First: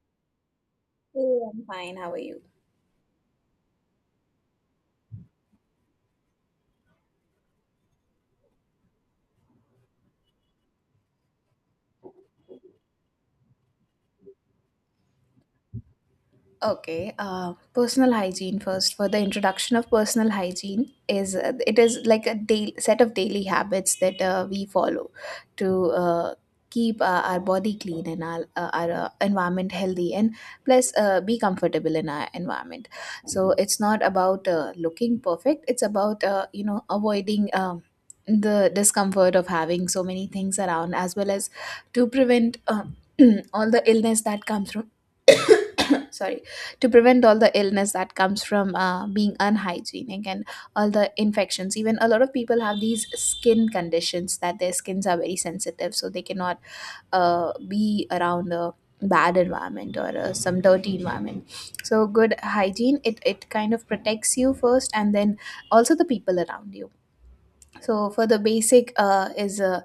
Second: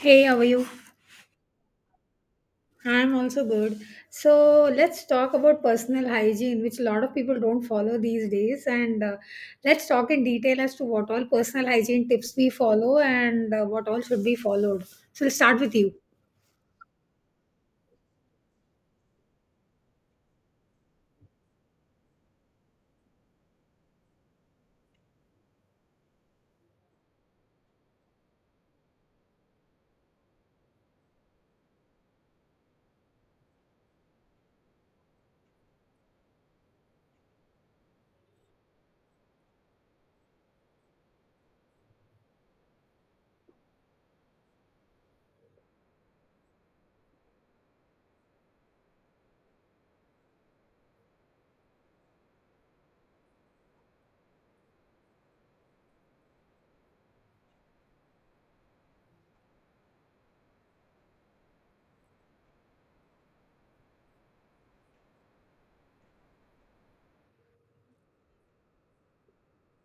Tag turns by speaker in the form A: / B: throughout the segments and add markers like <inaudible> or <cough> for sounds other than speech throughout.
A: Hey, how are you?
B: Hey, I'm fine. How are you?
A: I'm also good. So let's talk about personal hygiene, which a lot of people don't follow these days. And Let's talk in detail as to what all personal hygiene tips we follow and what all should be followed. So we'll start with you.
B: Okay. Personal hygiene first. For the introduction of personal hygiene is it is like a daily set of daily habits that we follow to keep our body clean and our environment healthy and plus be comfortable in our environment. So it's not about looking perfect. It's about avoiding. The discomfort of having so many things around, as well as to prevent <clears throat> all the illness that comes from <coughs> sorry, to prevent all the illness that comes from being unhygienic, and all the infections. Even a lot of people have these skin conditions, that their skins are very sensitive, so they cannot be around a bad environment or some dirty environment. So good hygiene it kind of protects you first, and then also the people around you. So for the basic is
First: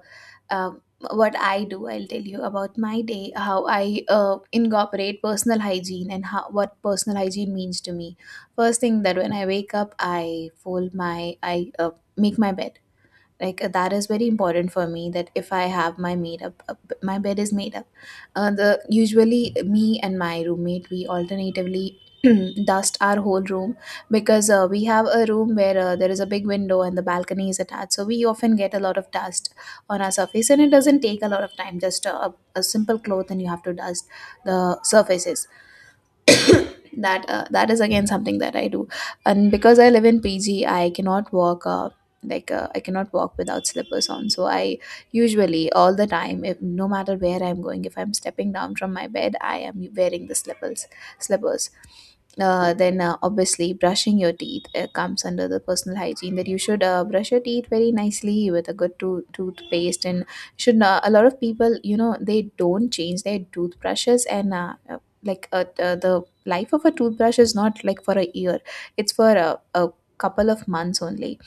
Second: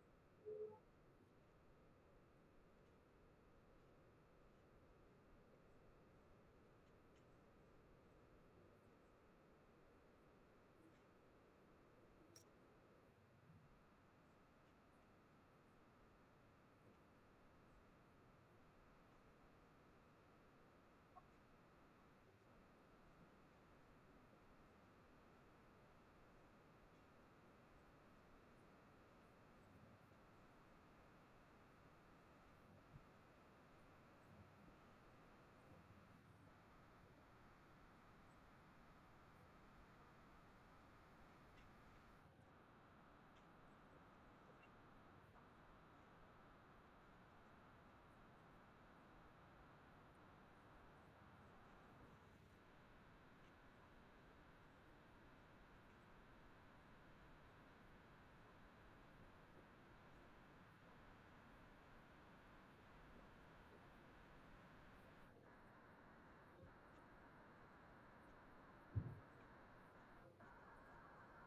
B: um, what I do, I'll tell you about my day, how I incorporate personal hygiene and how what personal hygiene means to me. First thing, that when I wake up, I fold I make my bed. Like, that is very important for me, that if I have my made up my bed is made up. The usually me and my roommate, we alternatively <clears throat> dust our whole room, because we have a room where there is a big window and the balcony is attached, so we often get a lot of dust on our surface, and it doesn't take a lot of time, just a simple cloth and you have to dust the surfaces. That is again something that I do. And because I live in PG, I cannot walk I cannot walk without slippers on. So I usually all the time, if no matter where I'm going, if I'm stepping down from my bed, I am wearing the slippers. Then obviously brushing your teeth comes under the personal hygiene, that you should brush your teeth very nicely with a good tooth toothpaste. And should a lot of people, you know, they don't change their toothbrushes, and the life of a toothbrush is not like for a year. It's for a couple of months only.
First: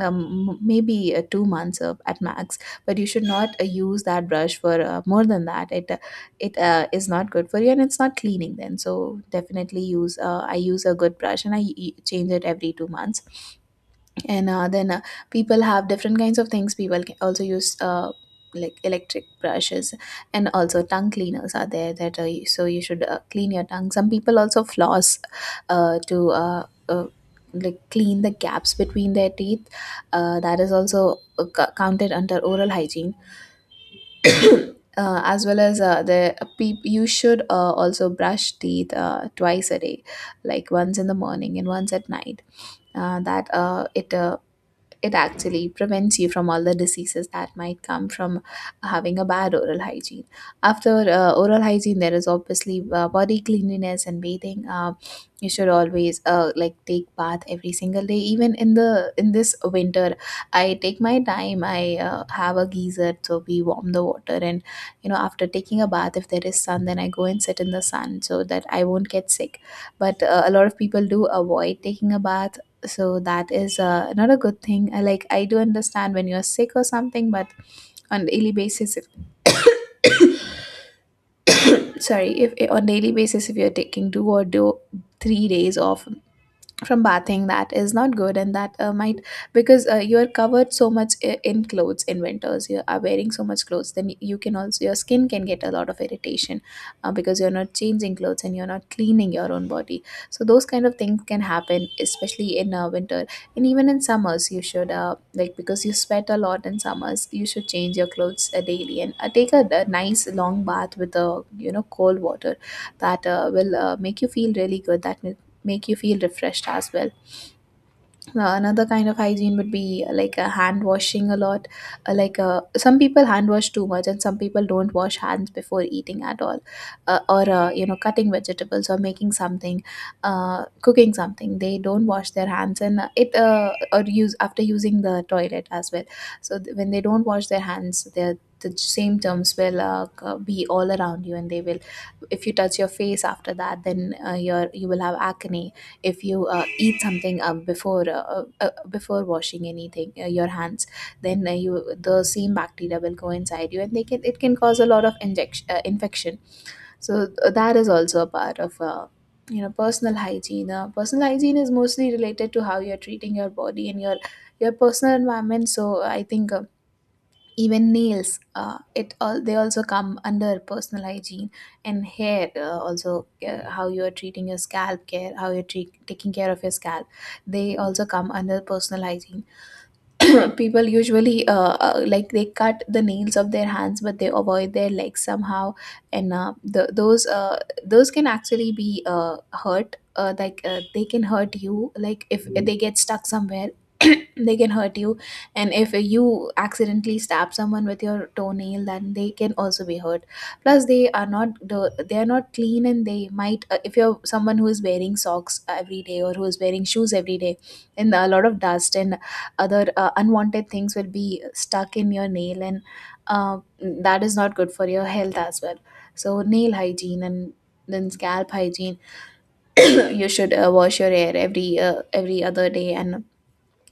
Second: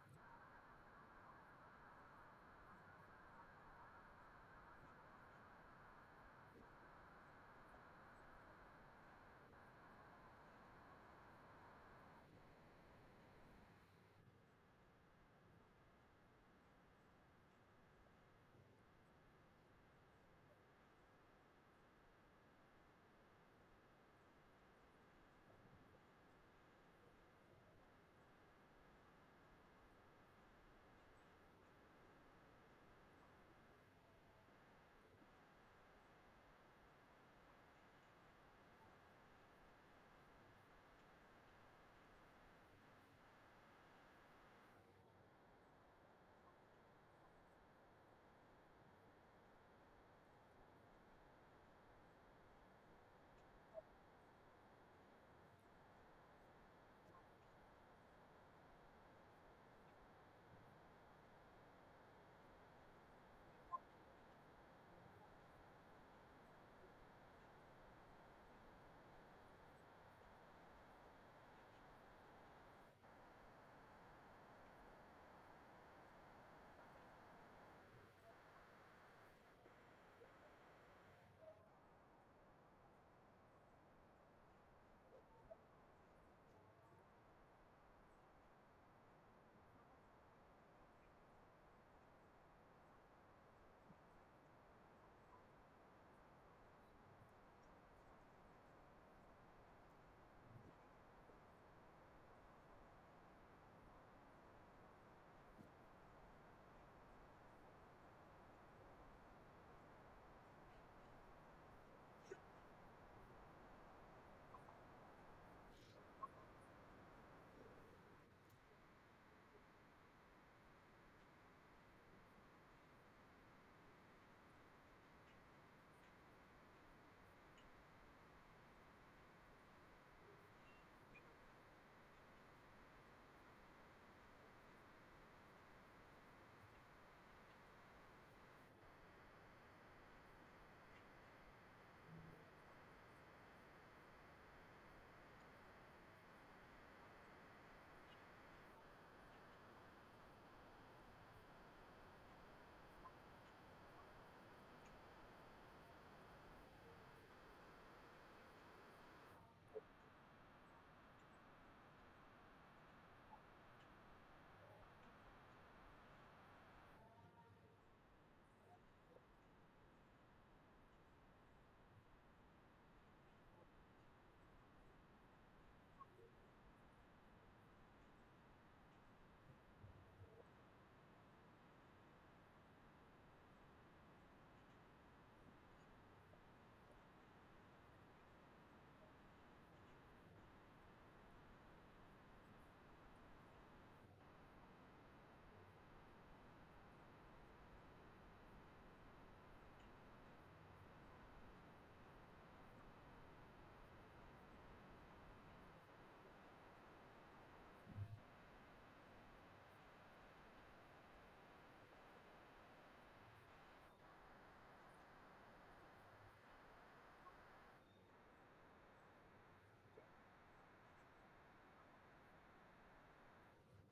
B: Maybe 2 months of, at max. But you should not use that brush for more than that. It is not good for you and it's not cleaning then. So definitely use I use a good brush and I change it every 2 months. And then people have different kinds of things. People can also use like electric brushes, and also tongue cleaners are there, that so you should clean your tongue. Some people also floss, to like clean the gaps between their teeth. That is also counted under oral hygiene. As well as the peop you should also brush teeth twice a day, like once in the morning and once at night. That it It actually prevents you from all the diseases that might come from having a bad oral hygiene. After oral hygiene, there is obviously body cleanliness and bathing. You should always like take bath every single day, even in the in this winter. I take my time. I have a geyser, so we warm the water, and you know, after taking a bath, if there is sun, then I go and sit in the sun so that I won't get sick. But a lot of people do avoid taking a bath. So that is not a good thing. Like, I do understand when you're sick or something, but on daily basis if, <coughs> sorry, if on daily basis, if you're taking two or do 3 days off from bathing, that is not good. And that might, because you are covered so much in clothes, in winters you are wearing so much clothes, then you can also your skin can get a lot of irritation, because you're not changing clothes and you're not cleaning your own body. So those kind of things can happen, especially in winter. And even in summers you should because you sweat a lot in summers, you should change your clothes daily, and take a nice long bath with a, you know, cold water. That will make you feel really good, that make you feel refreshed as well. Another kind of hygiene would be like a hand washing a lot. Like, some people hand wash too much, and some people don't wash hands before eating at all, or you know, cutting vegetables or making something, cooking something. They don't wash their hands, and it or use after using the toilet as well. So when they don't wash their hands, they're the symptoms will be all around you, and they will, if you touch your face after that, then you will have acne. If you eat something before washing anything your hands, then you the same bacteria will go inside you, and they can it can cause a lot of injection infection. So that is also a part of personal hygiene. Personal hygiene is mostly related to how you're treating your body and your personal environment. So I think even nails, it all they also come under personal hygiene, and hair also, how you are treating your scalp care, how you're taking care of your scalp, they also come under personal hygiene. <coughs> <clears throat> People usually they cut the nails of their hands, but they avoid their legs somehow. And the, those can actually be hurt like they can hurt you, like if they get stuck somewhere, <coughs> <clears throat> they can hurt you. And if you accidentally stab someone with your toenail, then they can also be hurt. Plus they are not the- they are not clean, and they might if you're someone who is wearing socks every day or who is wearing shoes every day, and a lot of dust and other unwanted things will be stuck in your nail, and that is not good for your health as well. So nail hygiene, and then scalp hygiene. <coughs> <clears throat> You should wash your hair every other day. And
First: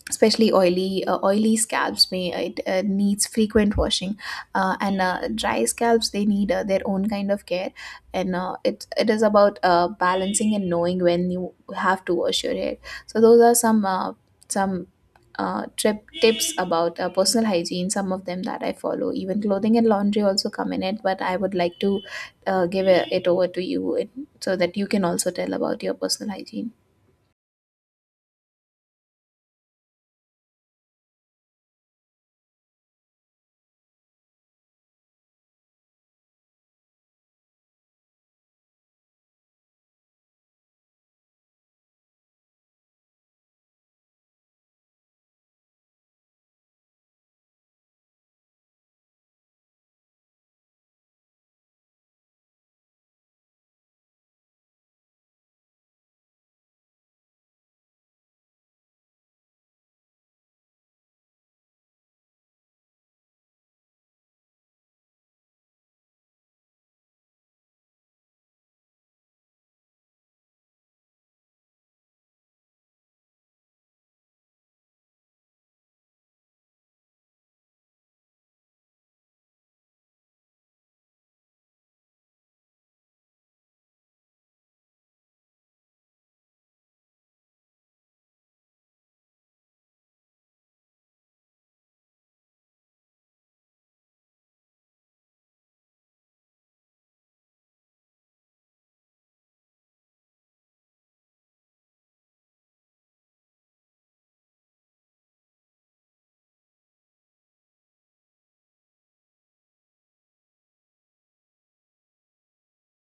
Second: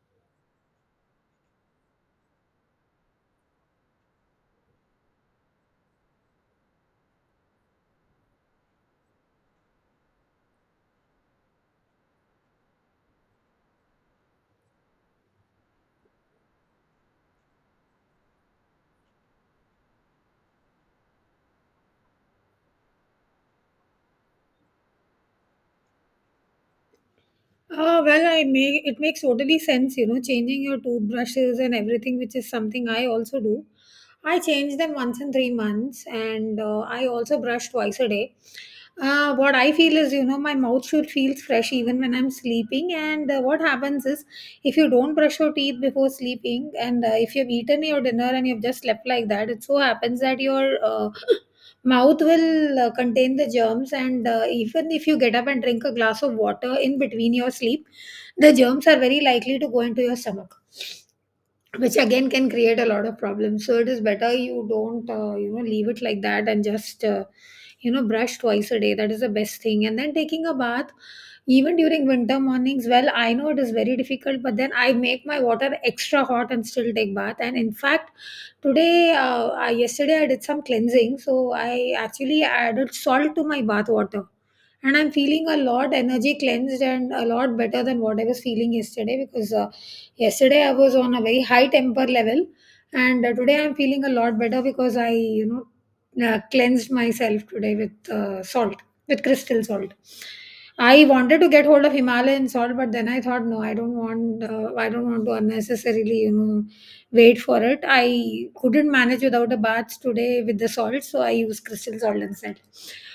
B: especially oily oily scalps may it needs frequent washing, and dry scalps, they need their own kind of care. And it is about balancing and knowing when you have to wash your hair. So those are some trip tips about personal hygiene, some of them that I follow. Even clothing and laundry also come in it, but I would like to give it over to you, so that you can also tell about your personal hygiene.
A: Well, I make it makes totally sense, you know, changing your toothbrushes and everything, which is something I also do. I change them once in 3 months, and I also brush twice a day. What I feel is, you know, my mouth should feel fresh even when I'm sleeping. And what happens is, if you don't brush your teeth before sleeping, and if you've eaten your dinner and you've just slept like that, it so happens that your mouth will contain the germs, and even if you get up and drink a glass of water in between your sleep, the germs are very likely to go into your stomach, which again can create a lot of problems. So it is better you don't, you know, leave it like that and just, you know, brush twice a day. That is the best thing. And then taking a bath even during winter mornings, well, I know it is very difficult, but then I make my water extra hot and still take bath. And in fact, yesterday, I did some cleansing, so I actually added salt to my bath water, and I'm feeling a lot energy cleansed and a lot better than what I was feeling yesterday because yesterday I was on a very high temper level, and today I'm feeling a lot better because I, you know, cleansed myself today with salt, with crystal salt. I wanted to get hold of Himalayan salt, but then I thought, no, I don't want to unnecessarily, you know, wait for it. I couldn't manage without a bath today with the salt, so I use crystal salt instead.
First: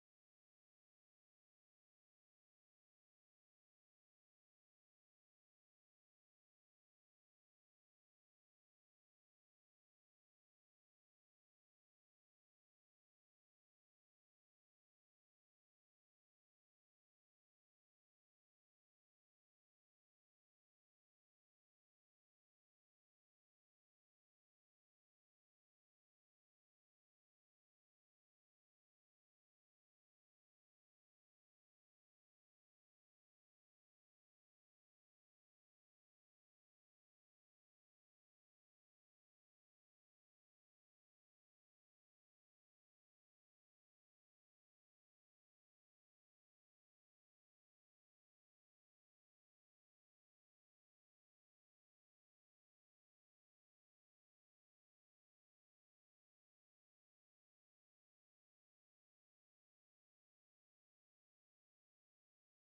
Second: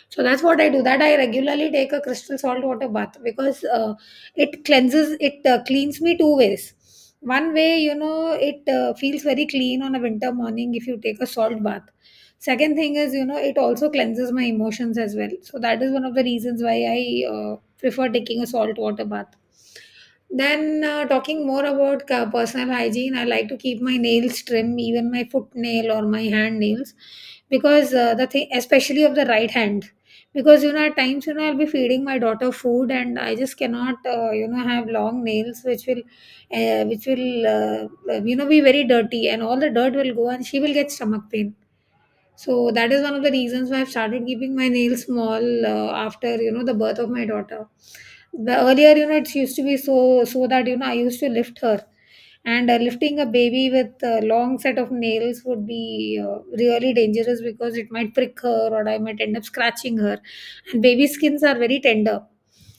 A: So that's what I do. That I regularly take a crystal salt water bath because it cleanses, it cleans me two ways. One way, you know, it feels very clean on a winter morning if you take a salt bath. Second thing is, you know, it also cleanses my emotions as well. So that is one of the reasons why I prefer taking a salt water bath. Then, talking more about personal hygiene, I like to keep my nails trim, even my foot nail or my hand nails, because the thing, especially of the right hand, because you know, at times, you know, I'll be feeding my daughter food, and I just cannot, you know, have long nails, which will you know, be very dirty, and all the dirt will go, and she will get stomach pain. So that is one of the reasons why I've started keeping my nails small after you know the birth of my daughter. The earlier you know it used to be so that you know I used to lift her, and lifting a baby with a long set of nails would be really dangerous because it might prick her or I might end up scratching her, and baby skins are very tender.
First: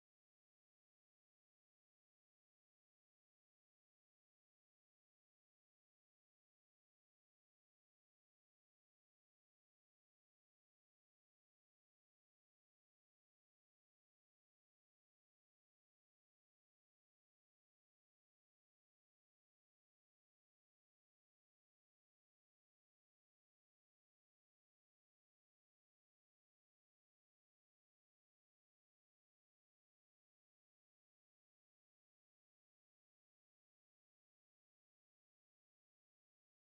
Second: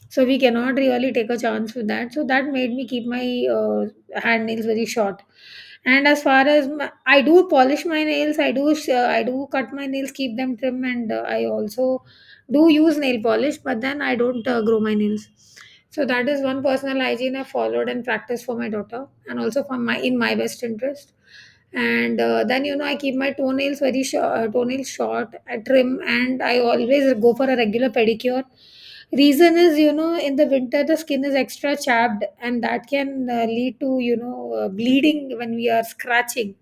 A: So we cannot really take a chance with that. So that made me keep my uh, hand nails very short, and as far as I do polish my nails, I do cut my nails, keep them trim, and I also do use nail polish, but then I don't grow my nails. So that is one personal hygiene I followed and practiced for my daughter, and also for my in my best interest. And then you know I keep my toenails very short, toenails short, I trim, and I always go for a regular pedicure. Reason is you know in the winter the skin is extra chapped, and that can lead to you know bleeding when we are scratching.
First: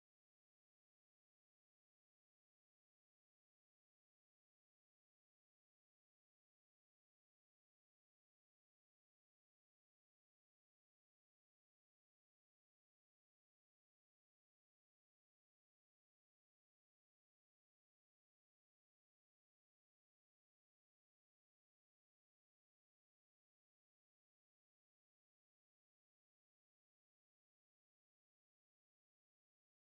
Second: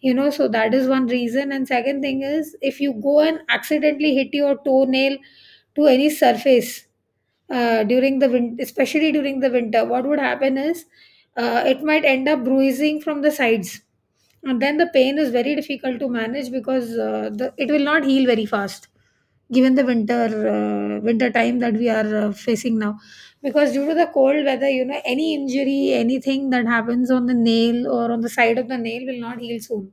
A: You know, so that is one reason. And second thing is if you go and accidentally hit your toenail to any surface during the winter, especially during the winter, what would happen is it might end up bruising from the sides, and then the pain is very difficult to manage because it will not heal very fast given the winter time that we are facing now, because due to the cold weather you know any injury anything that happens on the nail or on the side of the nail will not heal soon.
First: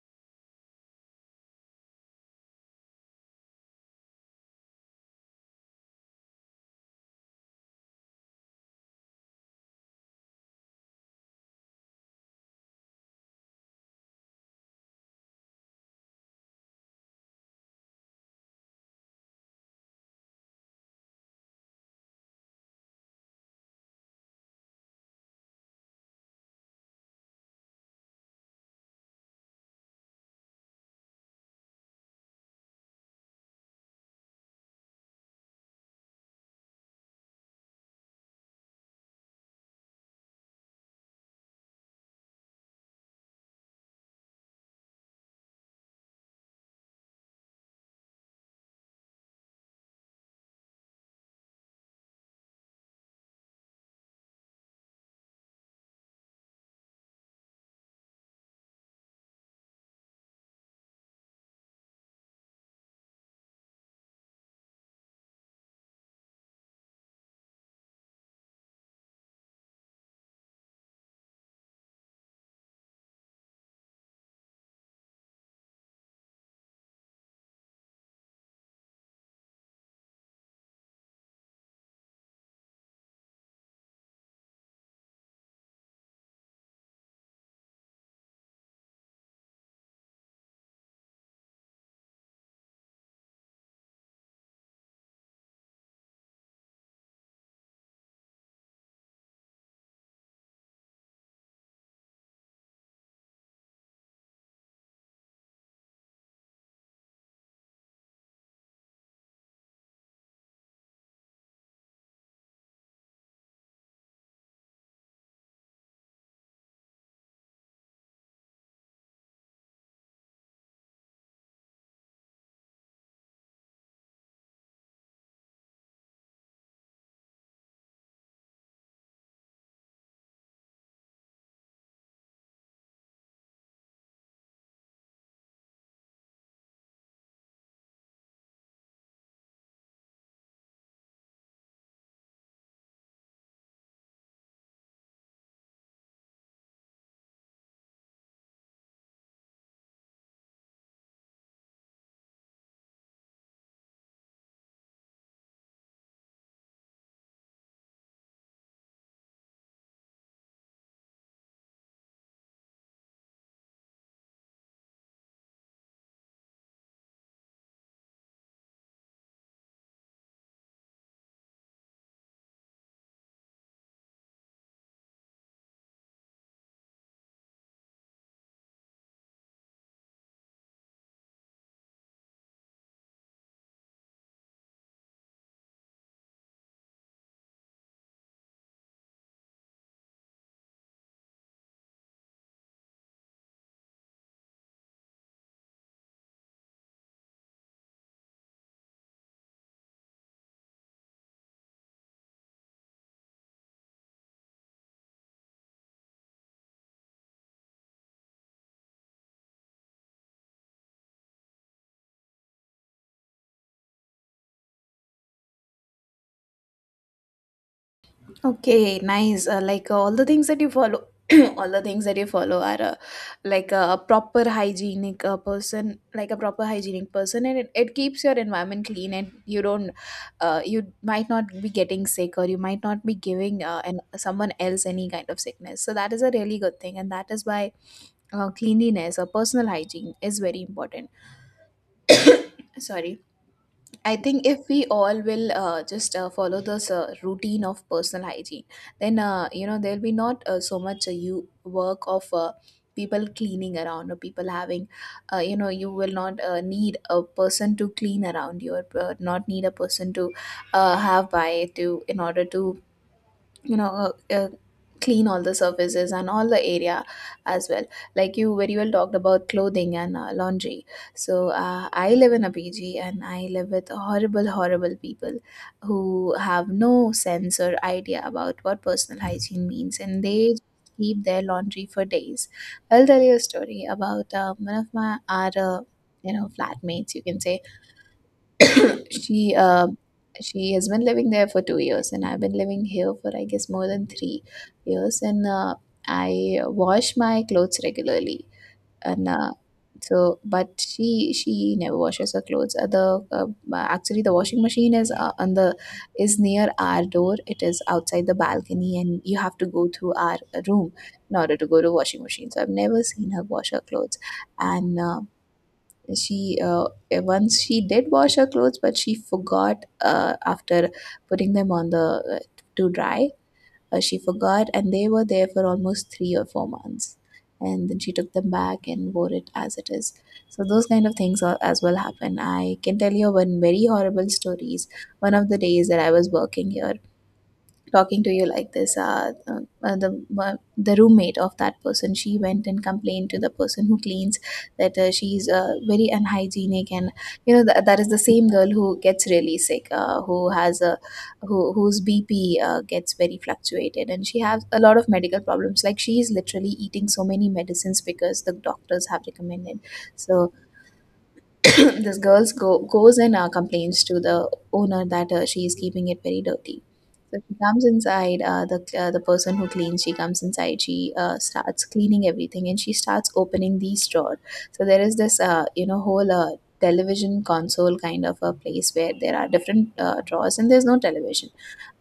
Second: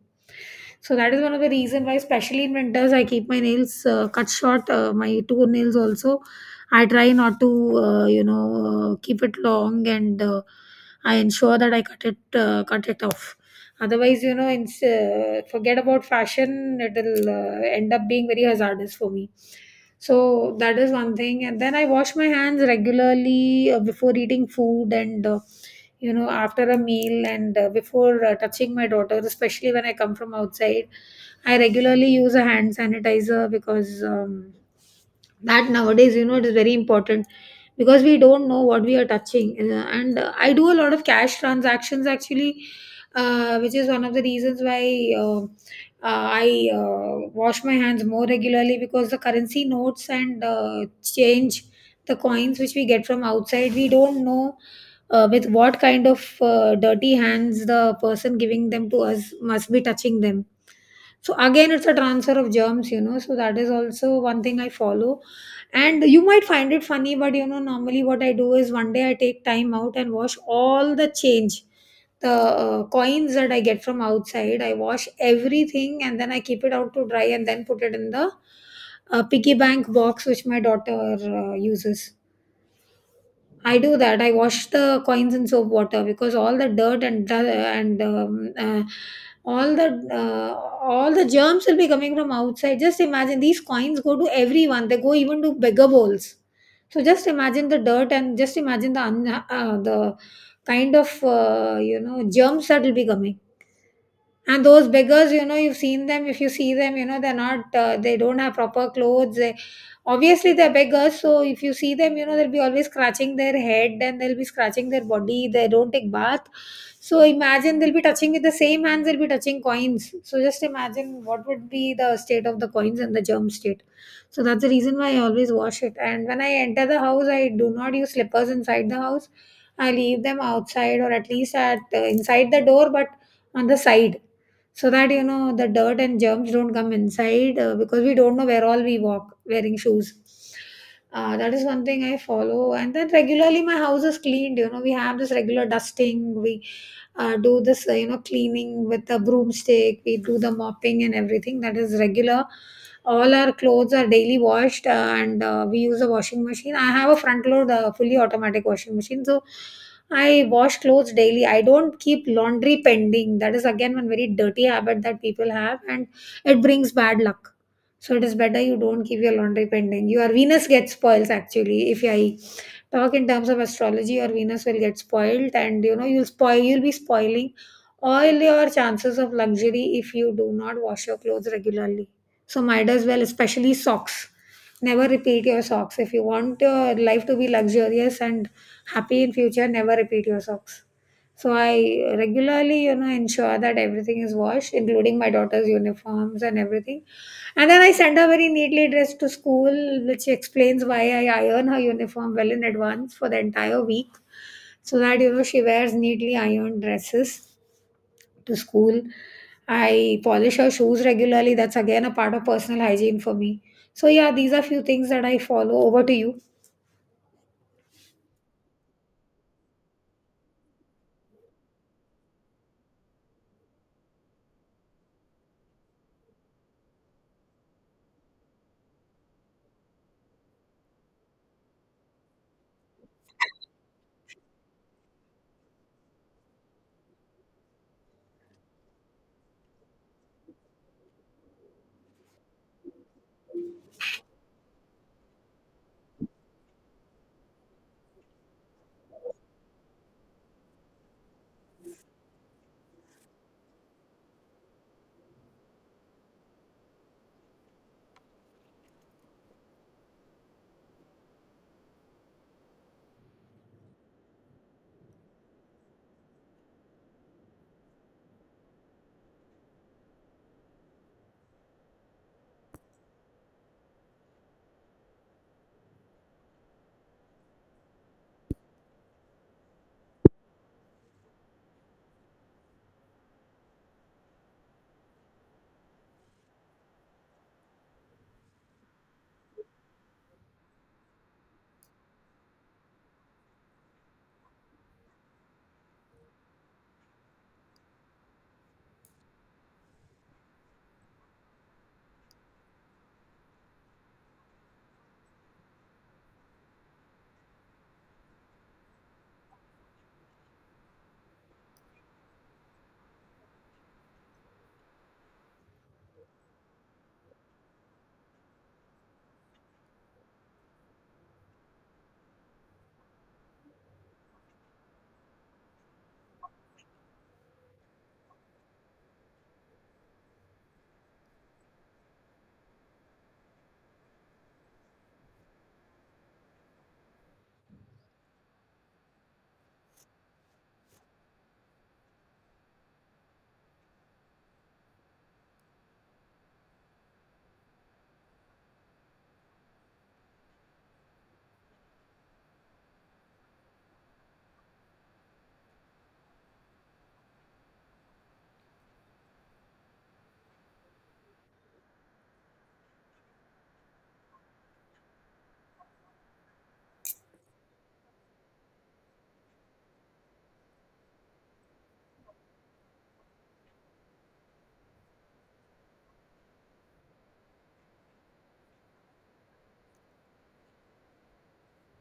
A: So that is one of the reason why especially in winters I keep my nails cut short. My two nails also I try not to you know keep it long, and I ensure that I cut it off. Otherwise, you know, forget about fashion, it'll end up being very hazardous for me. So that is one thing. And then I wash my hands regularly before eating food and, you know, after a meal and before touching my daughter, especially when I come from outside. I regularly use a hand sanitizer because that nowadays, you know, it is very important because we don't know what we are touching. And I do a lot of cash transactions actually, which is one of the reasons why I wash my hands more regularly because the currency notes and change, the coins which we get from outside, we don't know with what kind of dirty hands the person giving them to us must be touching them. So again, it's a transfer of germs, you know. So that is also one thing I follow. And you might find it funny, but you know, normally what I do is one day I take time out and wash all the change, the coins that I get from outside, I wash everything and then I keep it out to dry and then put it in the piggy bank box which my daughter uses. I do that. I wash the coins in soap water because all the dirt and all the uh, all the germs will be coming from outside. Just imagine these coins go to everyone. They go even to beggar bowls. So just imagine the dirt and just imagine the kind of you know germs that will be coming. And those beggars you know you've seen them, if you see them you know they're not they don't have proper clothes, obviously they're beggars, so if you see them you know they'll be always scratching their head and they'll be scratching their body, they don't take bath. So imagine they'll be touching with the same hands, they'll be touching coins, so just imagine what would be the state of the coins and the germ state. So that's the reason why I always wash it. And when I enter the house I do not use slippers inside the house, I leave them outside, or at least at inside the door, but on the side, so that you know the dirt and germs don't come inside, because we don't know where all we walk wearing shoes. That is one thing I follow. And then regularly my house is cleaned, you know we have this regular dusting, we do this, you know, cleaning with a broomstick, we do the mopping and everything, that is regular. All our clothes are daily washed, and we use a washing machine, I have a front load fully automatic washing machine, so I wash clothes daily, I don't keep laundry pending. That is again one very dirty habit that people have and it brings bad luck. So it is better you don't keep your laundry pending, your venus gets spoils, actually, if I talk in terms of astrology your venus will get spoiled and you know you'll spoil you'll be spoiling all your chances of luxury if you do not wash your clothes regularly. So might as well, especially socks, never repeat your socks. If you want your life to be luxurious and happy in future, never repeat your socks. So I regularly you know ensure that everything is washed, including my daughter's uniforms and everything. And then I send her very neatly dressed to school, which explains why I iron her uniform well in advance for the entire week, so that you know she wears neatly ironed dresses to school. I polish her shoes regularly. That's again a part of personal hygiene for me. So yeah, these are few things that I follow. Over to you.
B: Okay, nice. Like, all the things that you follow, <clears throat> all the things that you follow are like a proper hygienic person, like a proper hygienic person, and it keeps your environment clean, and you might not be getting sick, or you might not be giving someone else any kind of sickness. So that is a really good thing, and that is why cleanliness or personal hygiene is very important. Sorry. I think if we all will just follow this routine of personal hygiene, then you know there'll be not so much you work of people cleaning around or people having, you know, you will not need a person to clean around you, or not need a person to have by to in order to, you know, clean all the surfaces and all the area as well. Like you very well talked about clothing and laundry. So I live in a PG and I live with horrible horrible people who have no sense or idea about what personal hygiene means, and they keep their laundry for days. I'll tell you a story about one of my our you know, flatmates, you can say. She uh she has been living there for 2 years, and I've been living here for I guess more than 3 years. And I wash my clothes regularly, and so but she never washes her clothes. The uh, actually the washing machine is on the is near our door. It is outside the balcony, and you have to go through our room in order to go to washing machine. So I've never seen her wash her clothes, and she once she did wash her clothes, but she forgot, after putting them on the to dry. She forgot And they were there for almost 3 or 4 months, and then she took them back and wore it as it is. So those kind of things are, as well, happen. I can tell you one very horrible stories. One of the days that I was working here, talking to you like this, the roommate of that person, she went and complained to the person who cleans that she's very unhygienic. And that is the same girl who gets really sick, who has a whose BP gets very fluctuated, and she has a lot of medical problems. Like, she is literally eating so many medicines because the doctors have recommended. So <coughs> <clears throat> this girl goes and complains to the owner that she is keeping it very dirty. So she comes inside. The person who cleans, she comes inside. She starts cleaning everything, and she starts opening these drawer. So there is this whole television console kind of a place where there are different drawers, and there's no television.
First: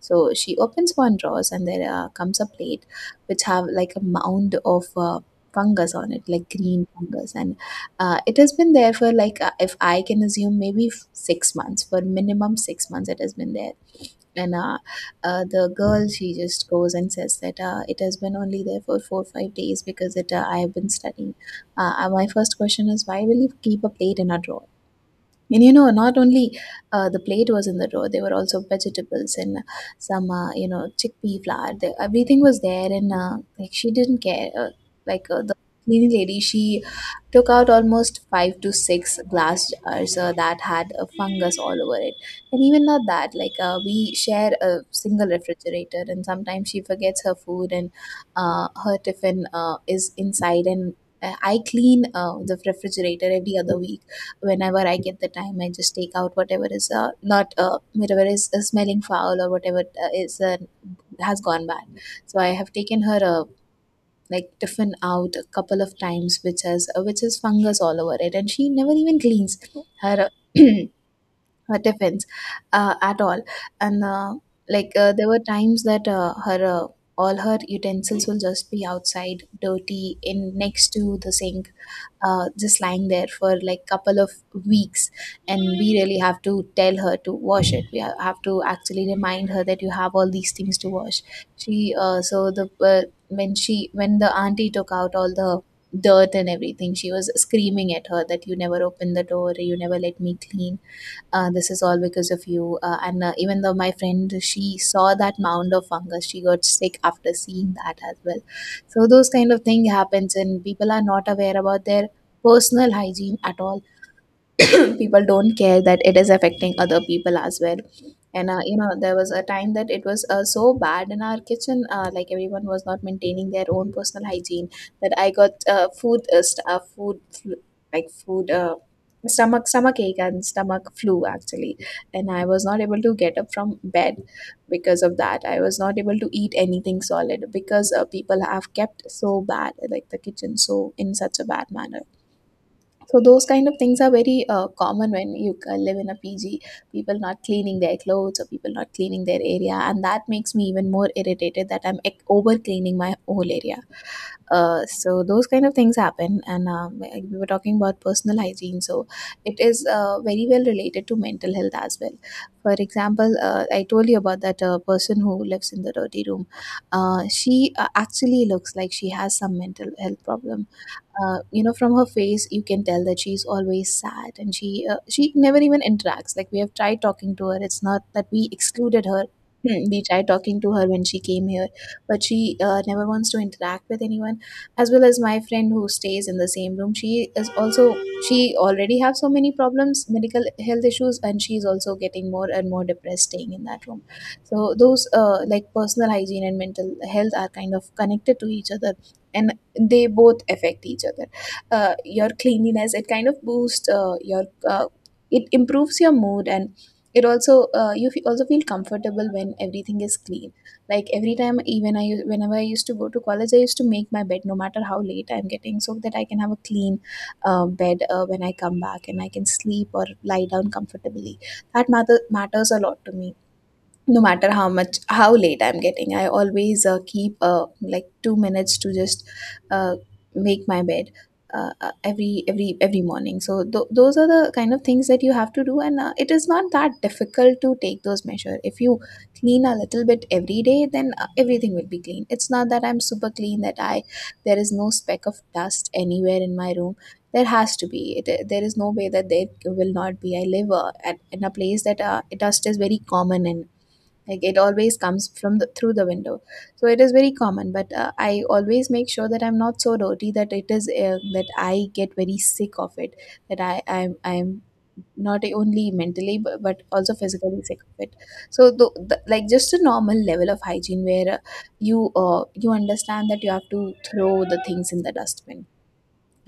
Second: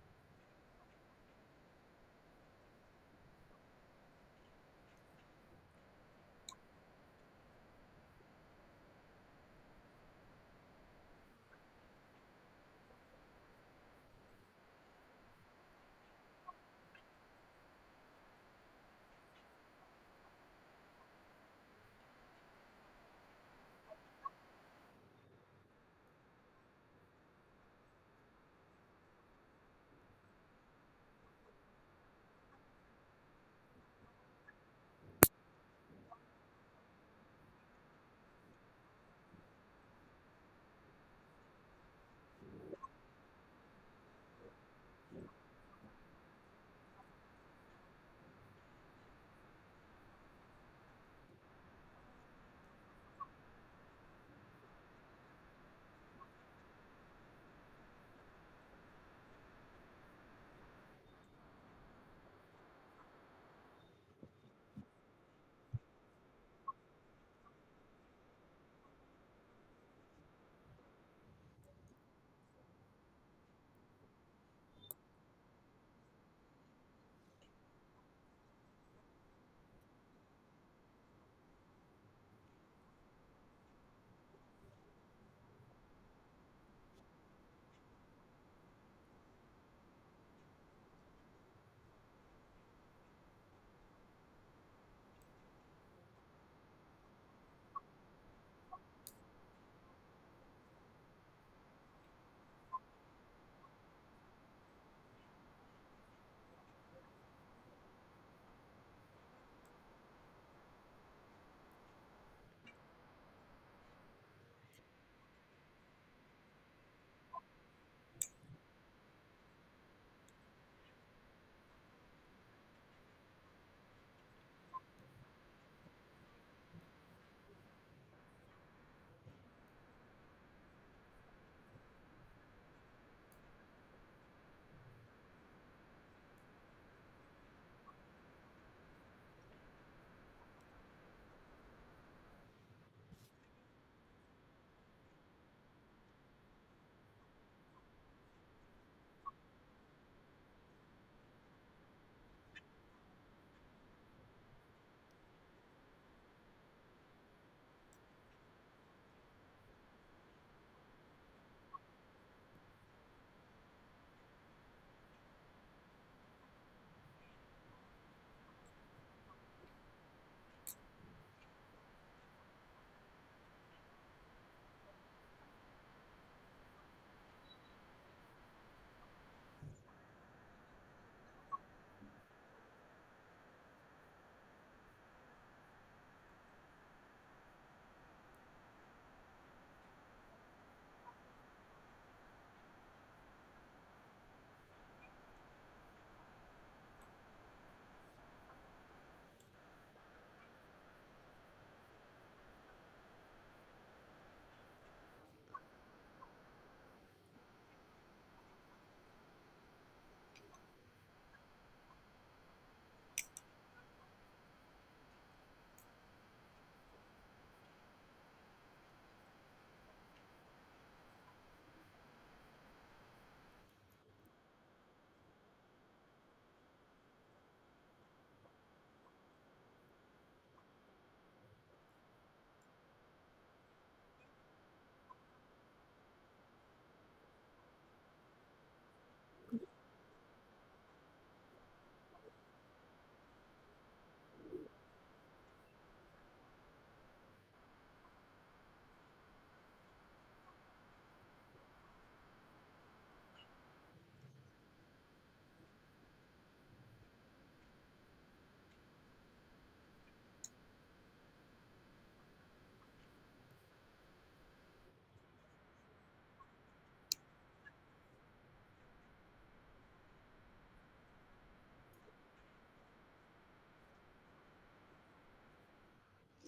B: So she opens one drawers, and there comes a plate which have like a mound of fungus on it, like green fungus. And it has been there for like, if I can assume, maybe 6 months. For minimum 6 months it has been there. And the girl, she just goes and says that it has been only there for 4 or 5 days, because it I have been studying. My first question is, why will you keep a plate in a drawer? And not only the plate was in the drawer, there were also vegetables and some, chickpea flour. Everything was there, and like, she didn't care. The cleaning lady, she took out almost five to six glass jars that had a fungus all over it. And even not that. Like, we share a single refrigerator, and sometimes she forgets her food, and her tiffin is inside. And I clean the refrigerator every other week. Whenever I get the time, I just take out whatever is not whatever is smelling foul, or whatever is has gone bad. So I have taken her, tiffin out a couple of times, which has which is fungus all over it, and she never even cleans her uh, <clears throat> her tiffins at all. And like, there were times that her all her utensils will just be outside, dirty, in next to the sink, just lying there for like, couple of weeks. And we really have to tell her to wash it. We have to actually remind her that you have all these things to wash. She uh, so the uh, when she when the auntie took out all the dirt and everything, she was screaming at her that you never open the door, you never let me clean, this is all because of you. And even though my friend, she saw that mound of fungus, she got sick after seeing that as well. So those kind of thing happens, and people are not aware about their personal hygiene at all. <clears throat> People don't care that it is affecting other people as well. And there was a time that it was so bad in our kitchen, like everyone was not maintaining their own personal hygiene, that I got food flu- like food, stomach ache and stomach flu actually. And I was not able to get up from bed. Because of that, I was not able to eat anything solid, because people have kept so bad, like the kitchen so in such a bad manner. So those kind of things are very common when you live in a PG. People not cleaning their clothes, or people not cleaning their area, and that makes me even more irritated that I'm over cleaning my whole area. So those kind of things happen. And we were talking about personal hygiene, so it is very well related to mental health as well. For example, I told you about that person who lives in the dirty room. She actually looks like she has some mental health problem. From her face you can tell that she's always sad, and she never even interacts. Like, we have tried talking to her. It's not that we excluded her. Hmm, we tried talking to her when she came here, but she never wants to interact with anyone. As well as my friend who stays in the same room, she is also, she already have so many problems, medical health issues, and she's also getting more and more depressed staying in that room. So those like, personal hygiene and mental health are kind of connected to each other, and they both affect each other. Your cleanliness, it kind of boosts your uh, it improves your mood. And it also, also feel comfortable when everything is clean. Like, every time, even whenever I used to go to college, I used to make my bed, no matter how late I'm getting, so that I can have a clean bed when I come back and I can sleep or lie down comfortably. That matters a lot to me. No matter how late I'm getting, I always keep like, 2 minutes to just uh, make my bed, every morning. So those are the kind of things that you have to do. And it is not that difficult to take those measures. If you clean a little bit every day, then everything will be clean. It's not that I'm super clean, that I there is no speck of dust anywhere in my room. There has to be it, there is no way that there will not be. I live in a place that dust is very common, and like, it always comes from the through the window. So it is very common, but I always make sure that I'm not so dirty that it is that I get very sick of it, that I'm not only mentally but also physically sick of it. So like, just a normal level of hygiene where, you understand that you have to throw the things in the dustbin.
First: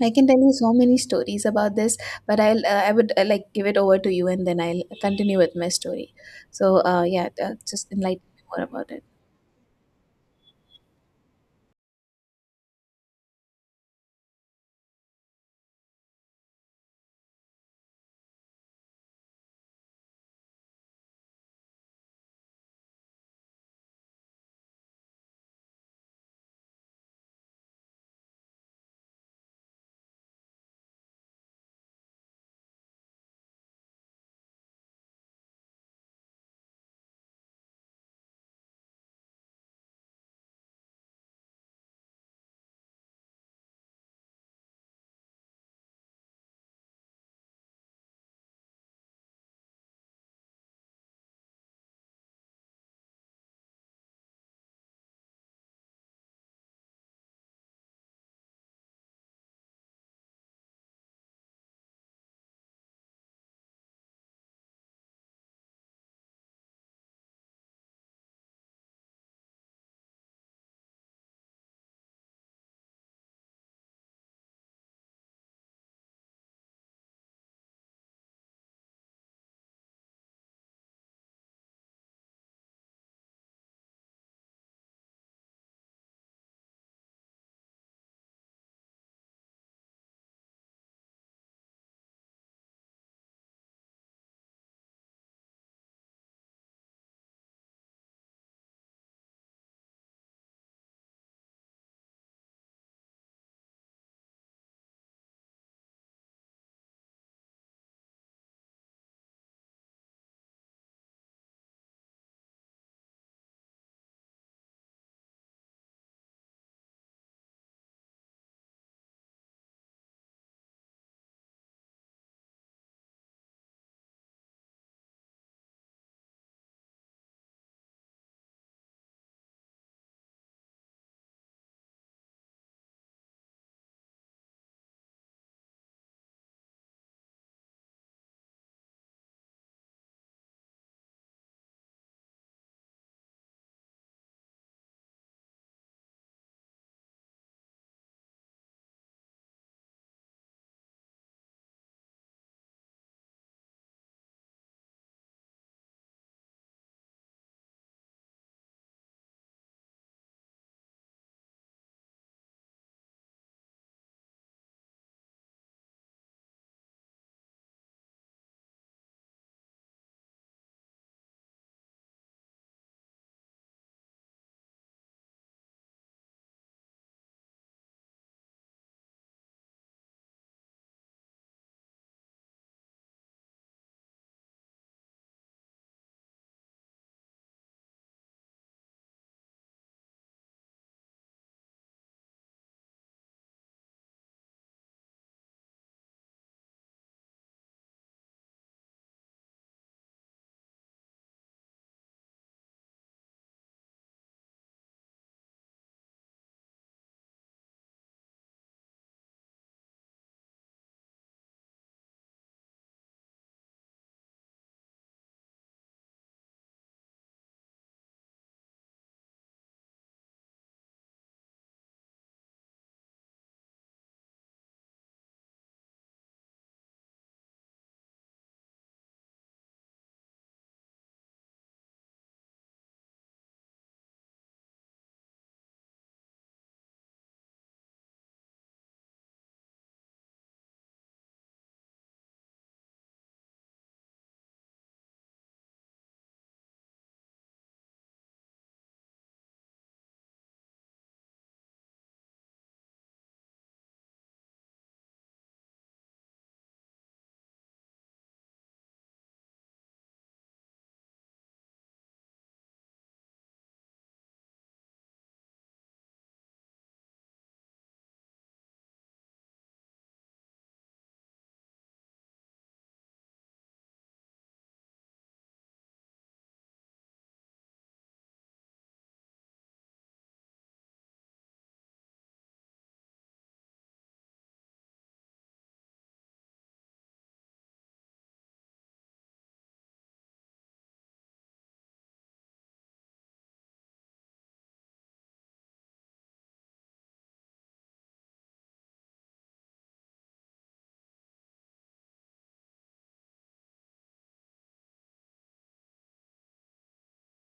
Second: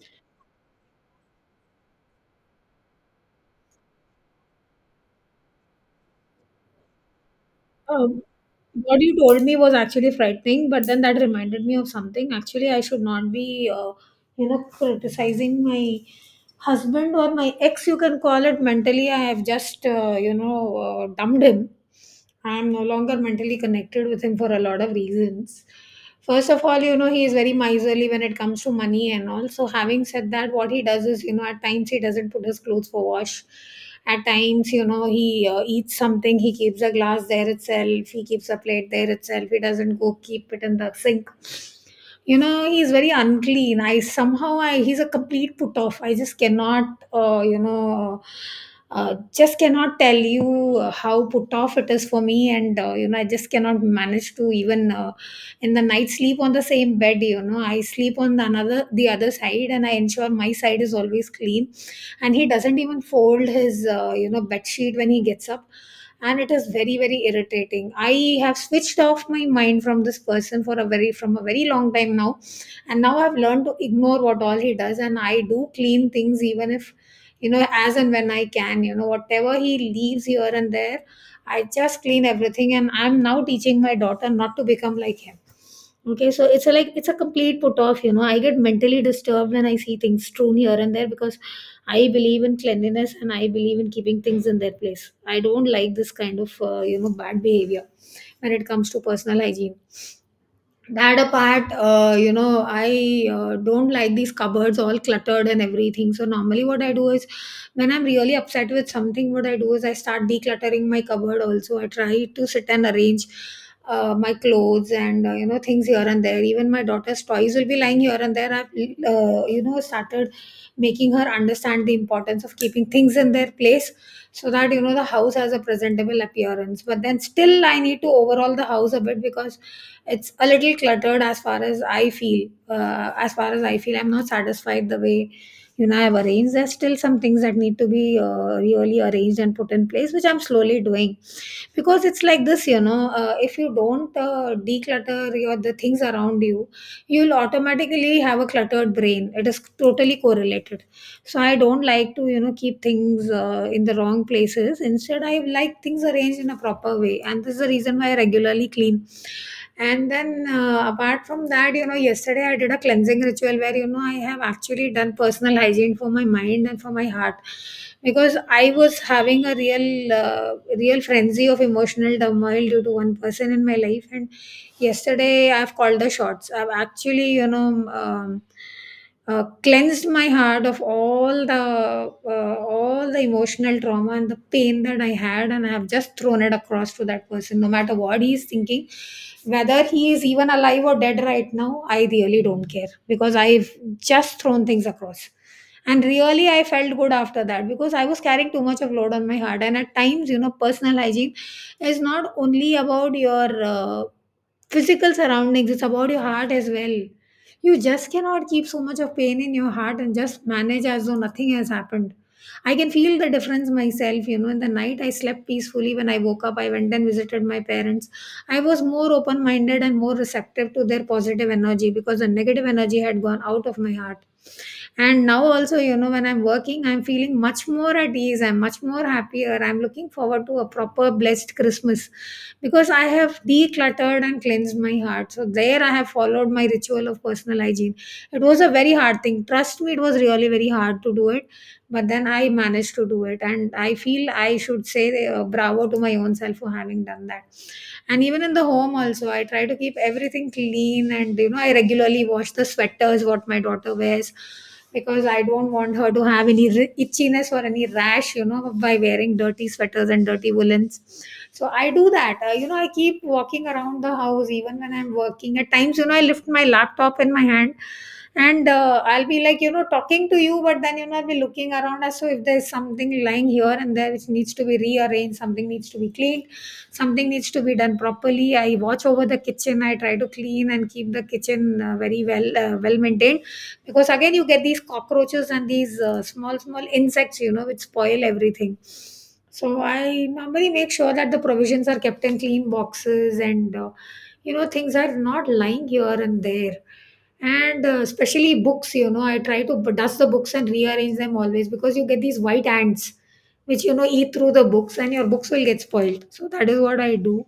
B: I can tell you so many stories about this, but I would, like, give it over to you, and then I'll continue with my story. So yeah, just
A: Um,
B: enlighten me more about
A: what
B: it.
A: you told me was actually frightening, but then that reminded me of something. Actually, I should not be criticizing my husband or my ex, you can call it. Mentally, I have just dumped him. I am no longer mentally connected with him for a lot of reasons. First of all, he is very miserly when it comes to money. And also, having said that, what he does is, at times he doesn't put his clothes for wash. At times, he eats something, he keeps a glass there itself, he keeps a plate there itself, he doesn't go keep it in the sink. He's very unclean. I somehow I He's a complete put off. I just cannot uh, you know tell you how put off it is for me. And I just cannot manage to even, in the night, sleep on the same bed. I sleep on the other side, and I ensure my side is always clean. And he doesn't even fold his bed sheet when he gets up. And it is very very irritating. I have switched off my mind from this person for a very from a very long time now. And now I've learned to ignore what all he does, and I do clean things even if, as and when I can, whatever he leaves here and there, I just clean everything. And I'm now teaching my daughter not to become like him. Okay, so it's a complete put off. I get mentally disturbed when I see things strewn here and there, because I believe in cleanliness and I believe in keeping things in their place. I don't like this kind of bad behavior when it comes to personal hygiene. That apart, I don't like these cupboards all cluttered and everything. So normally what I do is, when I'm really upset with something, what I do is I start decluttering my cupboard. Also, I try to sit and arrange my clothes and, things here and there. Even my daughter's toys will be lying here and there. I've started making her understand the importance of keeping things in their place, so that the house has a presentable appearance. But then still I need to overhaul the house a bit, because it's a little cluttered, as far as I feel. I'm not satisfied the way I've arranged. There's still some things that need to be really arranged and put in place, which I'm slowly doing. Because it's like this, if you don't declutter your the things around you, you'll automatically have a cluttered brain. It is totally correlated. So I don't like to, keep things in the wrong places. Instead, I like things arranged in a proper way, and this is the reason why I regularly clean. And then, apart from that, yesterday I did a cleansing ritual where, I have actually done personal <laughs> hygiene for my mind and for my heart, because I was having a real real frenzy of emotional turmoil due to one person in my life. And yesterday I've called the shots. I've actually, um, cleansed my heart of all the emotional trauma and the pain that I had, and I have just thrown it across to that person. No matter what he is thinking, whether he is even alive or dead right now, I really don't care, because I've just thrown things across. And really, I felt good after that, because I was carrying too much of load on my heart. And at times, personal hygiene is not only about your physical surroundings, it's about your heart as well. You just cannot keep so much of pain in your heart and just manage as though nothing has happened. I can feel the difference myself. In the night I slept peacefully. When I woke up, I went and visited my parents. I was more open minded and more receptive to their positive energy, because the negative energy had gone out of my heart. And now also, when I'm working, I'm feeling much more at ease, I'm much more happier, I'm looking forward to a proper blessed Christmas, because I have decluttered and cleansed my heart. So there, I have followed my ritual of personal hygiene. It was a very hard thing, trust me, it was really very hard to do it. But then I managed to do it, and I feel I should say, bravo to my own self for having done that. And even in the home also, I try to keep everything clean. And I regularly wash the sweaters what my daughter wears, because I don't want her to have any itchiness or any rash, by wearing dirty sweaters and dirty woolens. So I do that. I keep walking around the house even when I'm working. At times, I lift my laptop in my hand, and I'll be like, talking to you, but then, I'll be looking around, as so if there's something lying here and there which needs to be rearranged, something needs to be cleaned, something needs to be done properly. I watch over the kitchen. I try to clean and keep the kitchen very well maintained, because again, you get these cockroaches and these small small insects, which spoil everything. So I normally make sure that the provisions are kept in clean boxes, and things are not lying here and there. And especially books, I try to dust the books and rearrange them always, because you get these white ants which, eat through the books, and your books will get spoiled. So that is what I do.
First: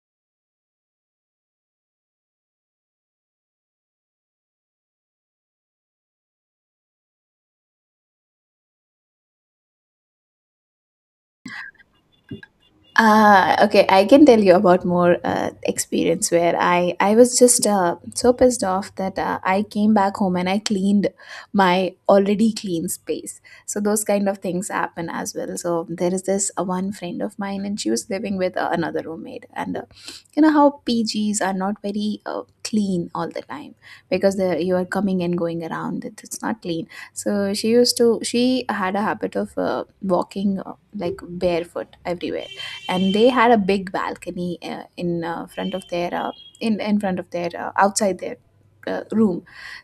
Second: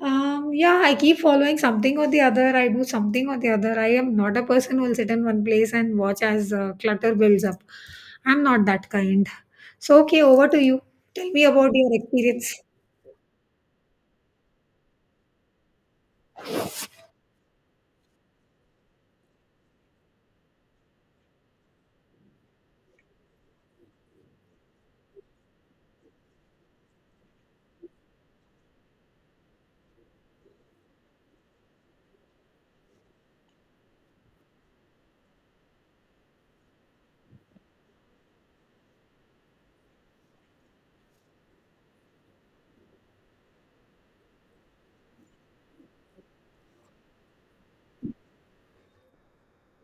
A: Yeah, I keep following something or the other. I do something or the other. I am not a person who will sit in one place and watch as clutter builds up. I'm not that kind. So, okay, over to you. Tell me about your experience.
B: Okay, I can tell you about more experience where I was just so pissed off that I came back home and I cleaned my already clean space. So those kind of things happen as well. So there is this one friend of mine, and she was living with another roommate. And you know how PGs are not very clean all the time, because they you are coming and going around. It's not clean. So she used to she had a habit of walking like barefoot everywhere, and they had a big balcony in front of their outside their room.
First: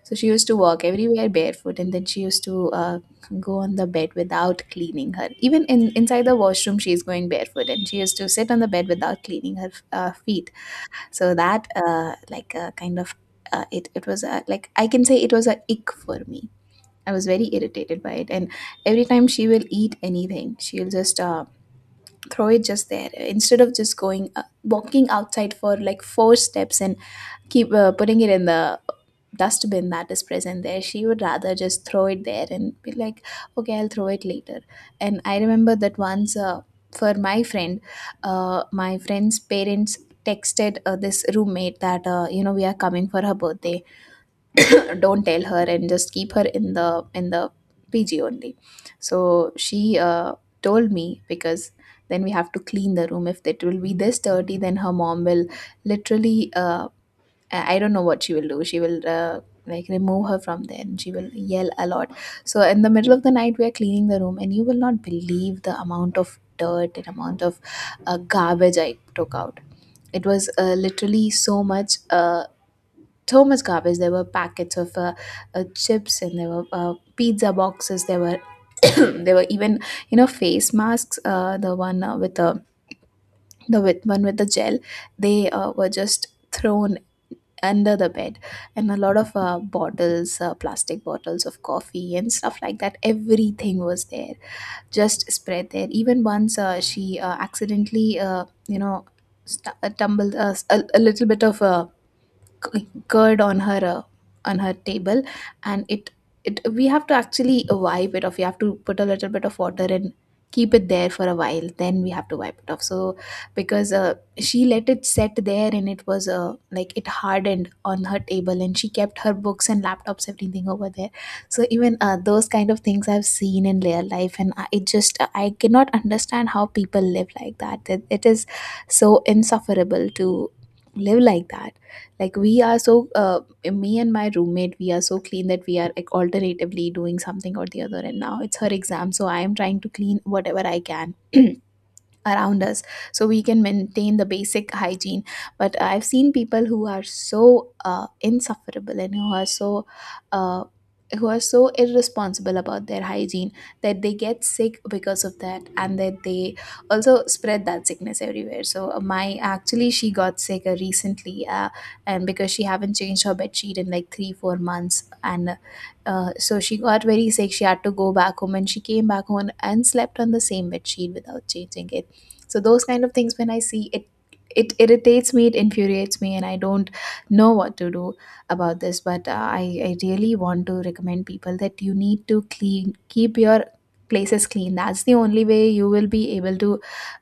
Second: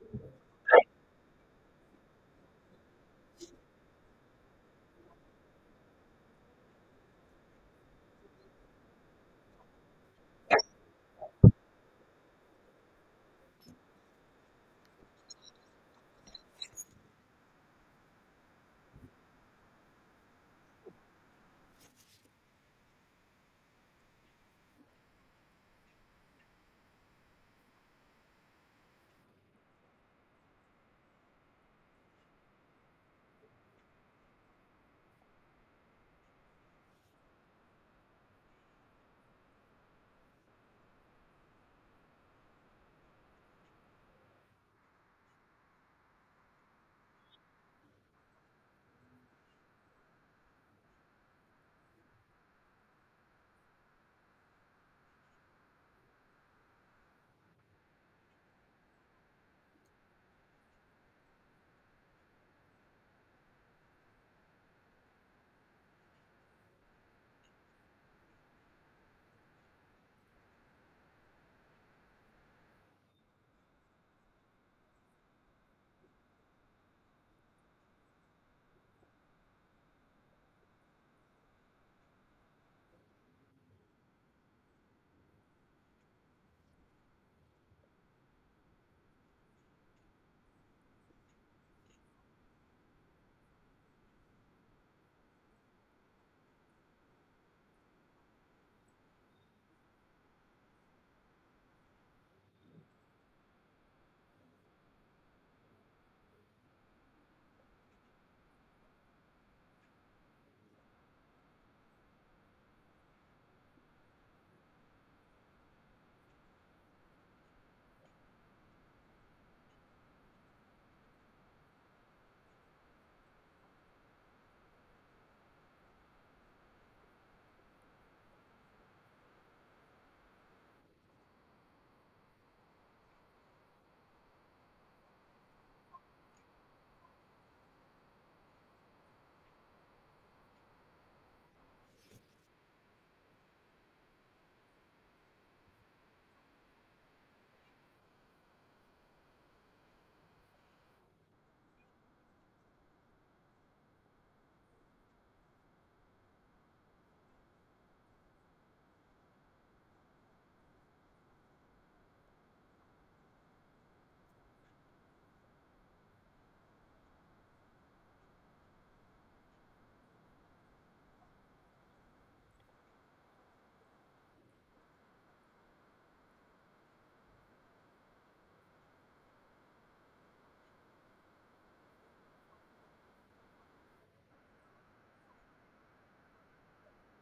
B: So she used to walk everywhere barefoot, and then she used to go on the bed without cleaning her. Even in inside the washroom she is going barefoot, and she used to sit on the bed without cleaning her feet. So that like kind of it it was a, like I can say it was a ick for me. I was very irritated by it, and every time she will eat anything, she'll just throw it just there instead of just going walking outside for like four steps and keep putting it in the dustbin that is present there. She would rather just throw it there and be like, okay, I'll throw it later. And I remember that once, for my friend my friend's parents texted this roommate that, you know, we are coming for her birthday, don't tell her, and just keep her in the in the pg only. So she told me, because then we have to clean the room. If it will be this dirty, then her mom will literally I don't know what she will do. She will remove her from there and she will yell a lot. So in the middle of the night, we are cleaning the room, and you will not believe the amount of dirt and amount of garbage I took out. It was literally so much Thomas garbage. There were packets of chips, and there were pizza boxes. There were <coughs> <clears throat> there were even, you know, face masks. The one with the with one with the gel, they were just thrown under the bed, and a lot of bottles, plastic bottles of coffee and stuff like that. Everything was there, just spread there. Even once she accidentally, you know, tumbled a little bit of. Curd on her table, and it we have to actually wipe it off. You have to put a little bit of water and keep it there for a while, then we have to wipe it off. So because she let it set there, and it was it hardened on her table, and she kept her books and laptops everything over there. So even those kind of things I've seen in real life, and I, it just I cannot understand how people live like that. It is so insufferable to live like that. Like we are so Me and my roommate, we are so clean that we are like alternatively doing something or the other, and now it's her exam, so I am trying to clean whatever I can <clears throat> around us, so we can maintain the basic hygiene. But I've seen people who are so insufferable and uh, who are so irresponsible about their hygiene, that they get sick because of that, and that they also spread that sickness everywhere. So my actually she got sick recently, and because she haven't changed her bed sheet in like 3 4 months, and so she got very sick. She had to go back home, and she came back home and slept on the same bed sheet without changing it. So those kind of things when I see it, it irritates me, it infuriates me, and I don't know what to do about this. But I really want to recommend people that you need to clean, keep your places clean. That's the only way you will be able to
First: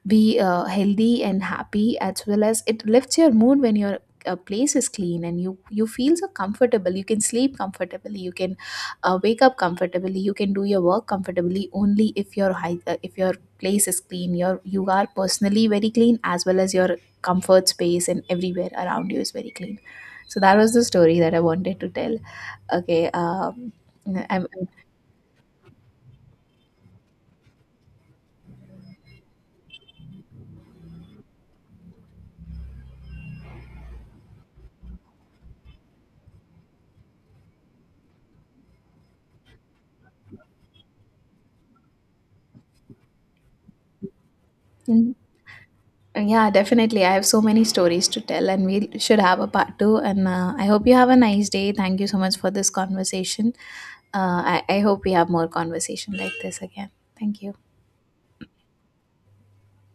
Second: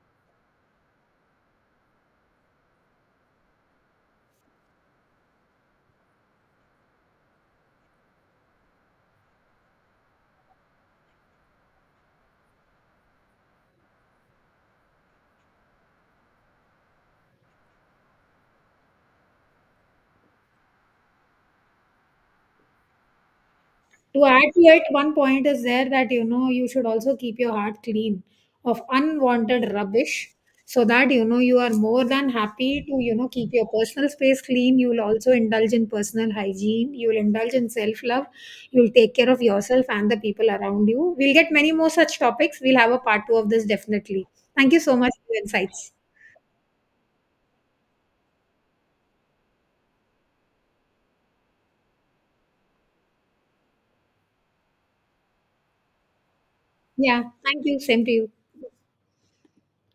B: be healthy and happy, as well as it lifts your mood when your place is clean, and you feel so comfortable. You can sleep comfortably, you can wake up comfortably, you can do your work comfortably, only if your if your place is clean, your you are personally very clean, as well as your comfort space and everywhere around you is very clean. So that was the story that I wanted to tell. Okay.
A: To add
B: I'm,
A: to it, one point is there, that you should also keep your heart clean of unwanted rubbish, so that you are more than happy to, keep your personal space clean. You will also indulge in personal hygiene, you will indulge in self love, you will take care of yourself and the people around you. We'll get many more such topics. We'll have a part 2 of this, definitely. Thank you so much
B: I'm-
A: for your insights.
B: yeah, definitely, I have so many stories to tell, and we should have a part two. And I hope you have a nice day. Thank you so much for this conversation. I hope we have more conversation like this again.
A: Yeah,
B: Thank you.
A: thank you, same to you.